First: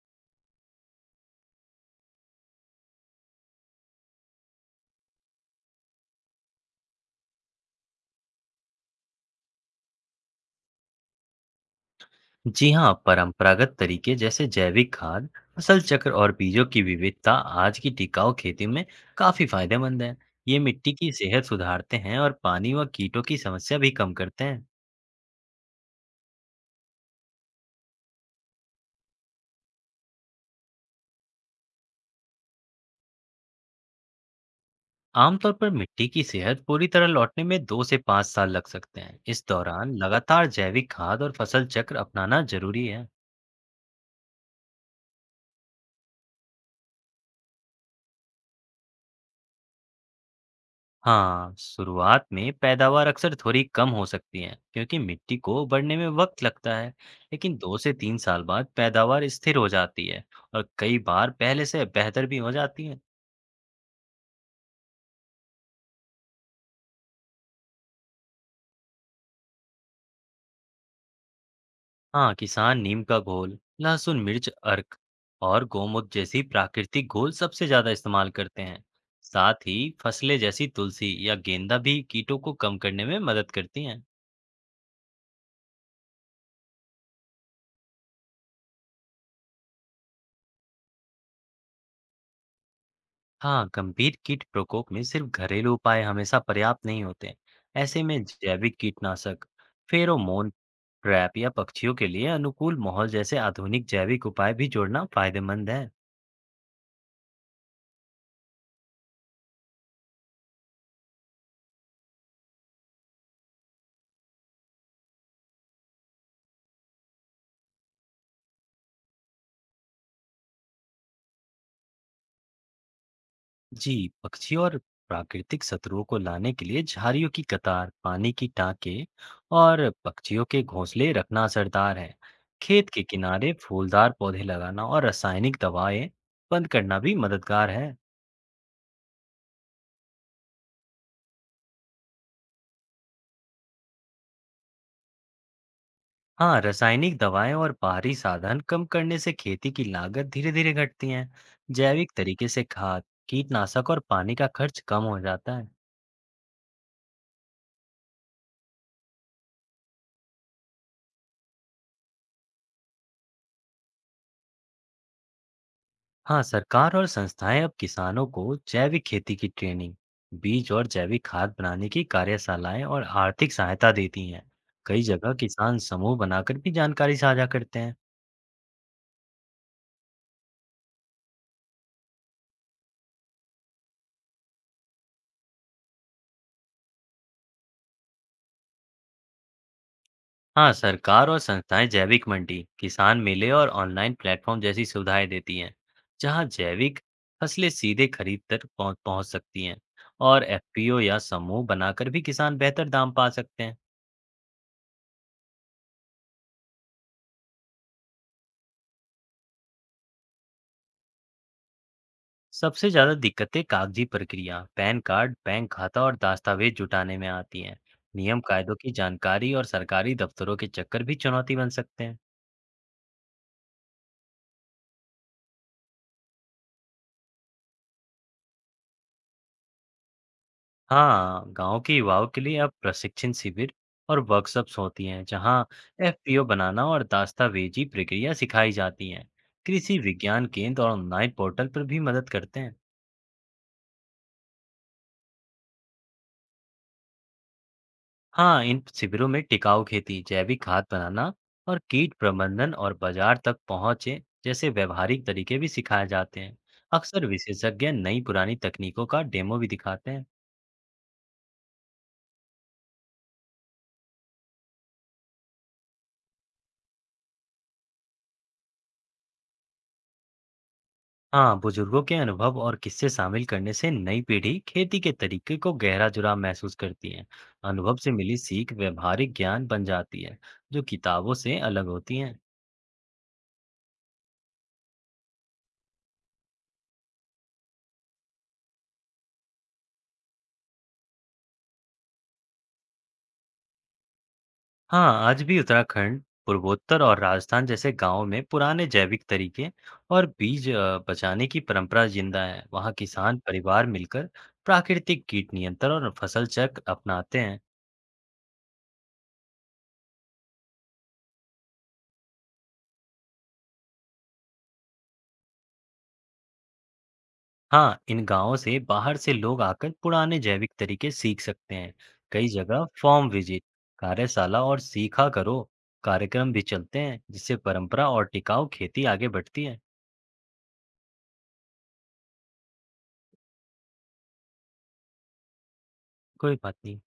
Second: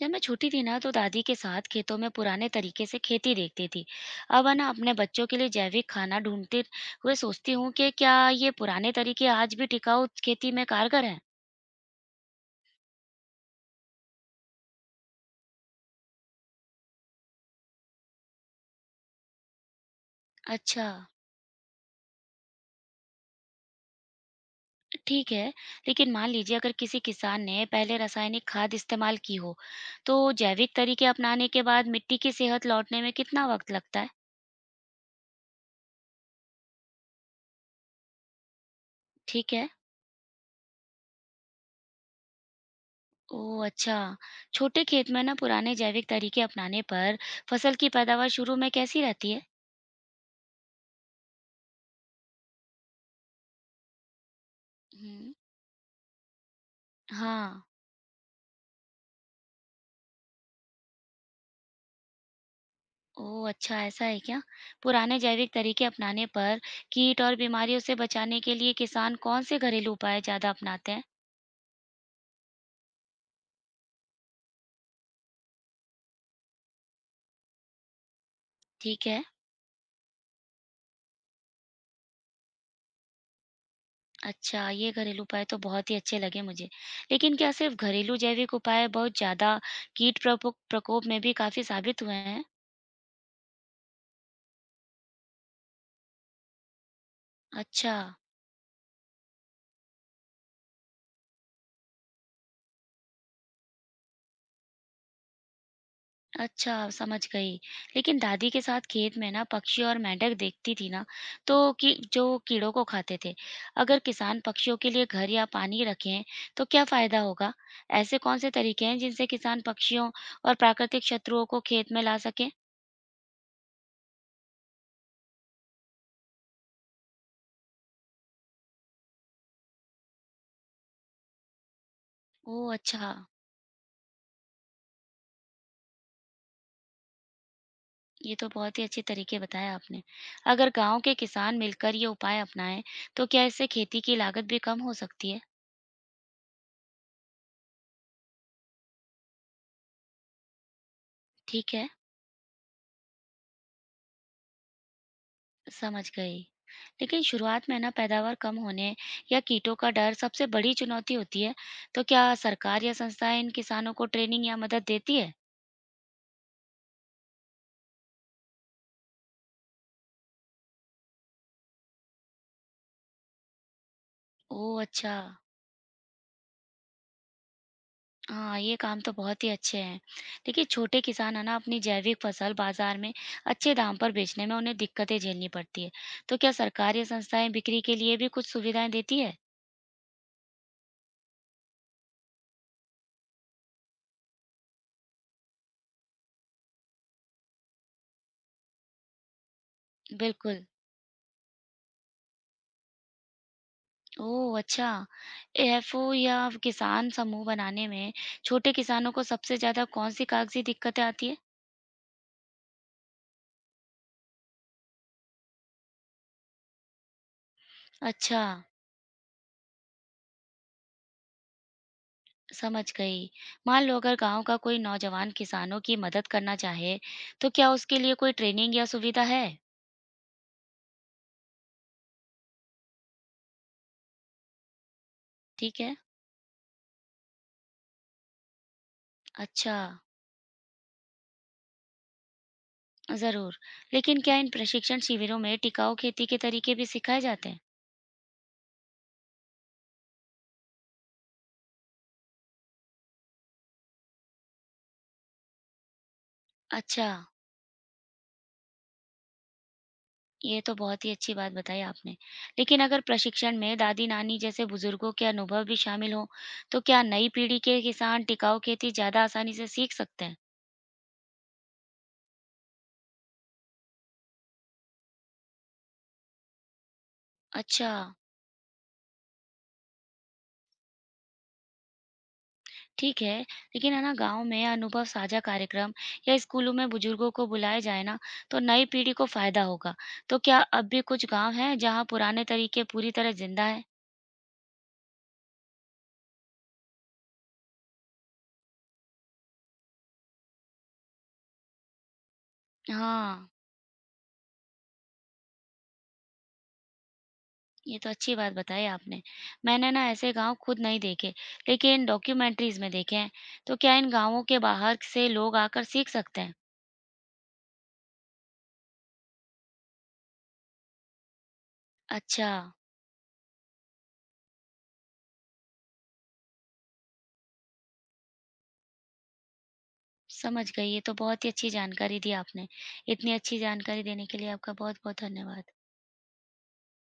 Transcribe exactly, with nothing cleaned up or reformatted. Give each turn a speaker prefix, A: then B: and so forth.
A: जब मैं छोटी थी ना तो दादी के साथ खेतों में पुराने तरीके से खेती देखती थी। अब है ना अपने बच्चों के लिए जैविक खाना ढूंढते हुए सोचती हूँ कि क्या ये पुराने तरीके आज भी टिकाऊ खेती में कारगर हैं।
B: जी हाँ परंपरागत तरीके जैसे जैविक खाद फसल चक्र और बीजों की विविधता आज की टिकाऊ खेती में काफी फायदेमंद है। ये
A: अच्छा,
B: मिट्टी की सेहत सुधारते हैं और पानी व कीटों की समस्या भी कम करते हैं।
A: ठीक है। लेकिन मान लीजिए अगर किसी किसान ने पहले रासायनिक खाद इस्तेमाल की हो तो जैविक तरीके अपनाने के बाद मिट्टी की सेहत लौटने में कितना वक्त लगता है।
B: आमतौर पर मिट्टी की सेहत पूरी तरह लौटने में दो से पाँच साल लग सकते हैं। इस
A: ठीक है।
B: दौरान लगातार जैविक खाद और फसल चक्र अपनाना जरूरी है।
A: ओह अच्छा। छोटे खेत में ना पुराने जैविक तरीके अपनाने पर फसल की पैदावार शुरू में कैसी रहती है।
B: हाँ, शुरुआत में पैदावार अक्सर थोड़ी कम हो सकती है क्योंकि
A: हम्म।
B: मिट्टी को बढ़ने में वक्त लगता है, लेकिन
A: हाँ।
B: दो से तीन साल बाद पैदावार स्थिर हो जाती है और कई बार पहले से बेहतर भी हो जाती है।
A: ओह! अच्छा ऐसा है क्या? पुराने जैविक तरीके अपनाने पर कीट और बीमारियों से बचाने के लिए किसान कौन से घरेलू उपाय ज़्यादा अपनाते हैं?
B: हाँ, किसान नीम का घोल, लहसुन मिर्च अर्क और गौमूत्र जैसी प्राकृतिक घोल सबसे ज्यादा इस्तेमाल करते हैं।
A: ठीक है।
B: साथ ही फसलें जैसी तुलसी या गेंदा भी कीटों को कम करने में मदद करती हैं।
A: अच्छा, ये घरेलू उपाय तो बहुत ही अच्छे लगे मुझे। लेकिन क्या सिर्फ घरेलू जैविक उपाय बहुत ज़्यादा कीट प्रपो प्रकोप में भी काफ़ी साबित हुए हैं?
B: हाँ, गंभीर कीट प्रकोप में सिर्फ घरेलू उपाय हमेशा पर्याप्त नहीं होते।
A: अच्छा।
B: ऐसे में जैविक कीटनाशक, फेरोमोन ट्रैप या पक्षियों के लिए अनुकूल माहौल जैसे आधुनिक जैविक उपाय भी जोड़ना फायदेमंद है।
A: अच्छा, समझ गई। लेकिन दादी के साथ खेत में ना पक्षी और मेंढक देखती थी ना, तो कि जो कीड़ों को खाते थे। अगर किसान पक्षियों के लिए घर या पानी रखें, तो क्या फायदा होगा? ऐसे कौन से तरीके हैं जिनसे किसान पक्षियों और प्राकृतिक शत्रुओं को खेत में ला सकें?
B: जी, पक्षियों और प्राकृतिक शत्रुओं को लाने के लिए झाड़ियों की कतार, पानी की टांके और पक्षियों के घोंसले रखना असरदार है।
A: ओह
B: खेत के
A: अच्छा,
B: किनारे फूलदार पौधे लगाना और रासायनिक दवाएं बंद करना भी मददगार है।
A: ये तो बहुत ही अच्छे तरीके बताए आपने। अगर गांव के किसान मिलकर ये उपाय अपनाएं, तो क्या इससे खेती की लागत भी कम हो सकती है?
B: हाँ, रासायनिक दवाएं और बाहरी साधन कम करने से खेती की लागत धीरे धीरे घटती है।
A: ठीक है।
B: जैविक तरीके से खाद कीटनाशक और पानी का खर्च कम हो जाता है।
A: समझ गई। लेकिन शुरुआत में ना पैदावार कम होने या कीटों का डर सबसे बड़ी चुनौती होती है। तो क्या सरकार या संस्थाएं इन किसानों को ट्रेनिंग या मदद देती है?
B: हाँ, सरकार और संस्थाएं अब किसानों को जैविक खेती की ट्रेनिंग बीज और जैविक खाद बनाने की कार्यशालाएं और आर्थिक सहायता देती हैं।
A: ओह
B: कई
A: अच्छा।
B: जगह किसान समूह बनाकर भी जानकारी साझा करते हैं।
A: हाँ, ये काम तो बहुत ही अच्छे हैं। देखिए छोटे किसान है ना अपनी जैविक फसल बाजार में अच्छे दाम पर बेचने में उन्हें दिक्कतें झेलनी पड़ती है। तो क्या सरकार या संस्थाएं बिक्री के लिए भी कुछ सुविधाएं देती है?
B: हाँ, सरकार और संस्थाएं जैविक मंडी किसान मेले और ऑनलाइन प्लेटफॉर्म जैसी सुविधाएं देती हैं जहां जैविक फसलें सीधे खरीद तक पहुंच पहुंच सकती हैं। और
A: बिल्कुल।
B: एफ पी ओ या समूह बनाकर भी किसान बेहतर दाम पा सकते हैं।
A: ओह! अच्छा। ए एफ ओ या किसान समूह बनाने में छोटे किसानों को सबसे ज़्यादा कौन-सी कागज़ी दिक्कतें आती हैं?
B: सबसे ज्यादा दिक्कतें कागजी प्रक्रिया पैन कार्ड बैंक खाता और दस्तावेज जुटाने में आती हैं। नियम
A: अच्छा,
B: कायदों की जानकारी और सरकारी दफ्तरों के चक्कर भी चुनौती बन सकते हैं।
A: समझ गई। मान लो अगर गाँव का कोई नौजवान किसानों की मदद करना चाहे, तो क्या उसके लिए कोई ट्रेनिंग या सुविधा है?
B: हाँ, गांव के युवाओं के लिए अब प्रशिक्षण शिविर और वर्कशॉप्स होती हैं जहाँ
A: ठीक है।
B: एफ पी ओ बनाना और दस्तावेजी प्रक्रिया सिखाई जाती है।
A: अच्छा,
B: कृषि विज्ञान केंद्र और ऑनलाइन पोर्टल पर भी मदद करते हैं।
A: ज़रूर। लेकिन क्या इन प्रशिक्षण शिविरों में टिकाऊ खेती के तरीके भी सिखाए जाते हैं?
B: हाँ, इन शिविरों में टिकाऊ खेती जैविक खाद बनाना और कीट प्रबंधन और बाजार तक पहुँचे जैसे व्यवहारिक तरीके भी सिखाए जाते हैं।
A: अच्छा।
B: अक्सर विशेषज्ञ नई पुरानी तकनीकों का डेमो भी दिखाते हैं।
A: ये तो बहुत ही अच्छी बात बताई आपने। लेकिन अगर प्रशिक्षण में दादी-नानी जैसे बुजुर्गों के अनुभव भी शामिल हों, तो क्या नई पीढ़ी के किसान टिकाऊ खेती ज़्यादा आसानी से सीख सकते हैं?
B: हाँ, बुजुर्गों के अनुभव और किस्से शामिल करने से नई पीढ़ी खेती के तरीके को गहरा जुड़ाव महसूस करती है।
A: अच्छा,
B: अनुभव से मिली सीख व्यवहारिक ज्ञान बन जाती है जो किताबों से अलग होती है।
A: ठीक है। लेकिन है ना गाँव में अनुभव साझा कार्यक्रम या स्कूलों में बुजुर्गों को बुलाया जाए ना, तो नई पीढ़ी को फ़ायदा होगा। तो क्या अब भी कुछ गाँव हैं जहाँ पुराने तरीके पूरी तरह ज़िंदा हैं?
B: हाँ, आज भी उत्तराखंड पूर्वोत्तर और राजस्थान जैसे गांवों में पुराने जैविक तरीके और बीज अ, बचाने की परंपरा जिंदा है। वहाँ किसान
A: हाँ।
B: परिवार मिलकर प्राकृतिक कीट नियंत्रण और फसल चक्र अपनाते हैं।
A: ये तो अच्छी बात बताई आपने। मैंने ना ऐसे गाँव खुद नहीं देखे, लेकिन डॉक्यूमेंट्रीज़ में देखे हैं। तो क्या इन गाँवों के बाहर से लोग आकर सीख सकते हैं?
B: हाँ, इन गांवों से बाहर से लोग आकर पुराने जैविक तरीके सीख सकते हैं। कई
A: अच्छा,
B: जगह फॉर्म विजिट, कार्यशाला और सीखा करो कार्यक्रम भी चलते हैं, जिससे परंपरा और टिकाऊ खेती आगे बढ़ती है।
A: समझ गई। ये तो बहुत ही अच्छी जानकारी दी आपने। इतनी अच्छी जानकारी देने के लिए आपका बहुत-बहुत धन्यवाद।
B: कोई बात नहीं।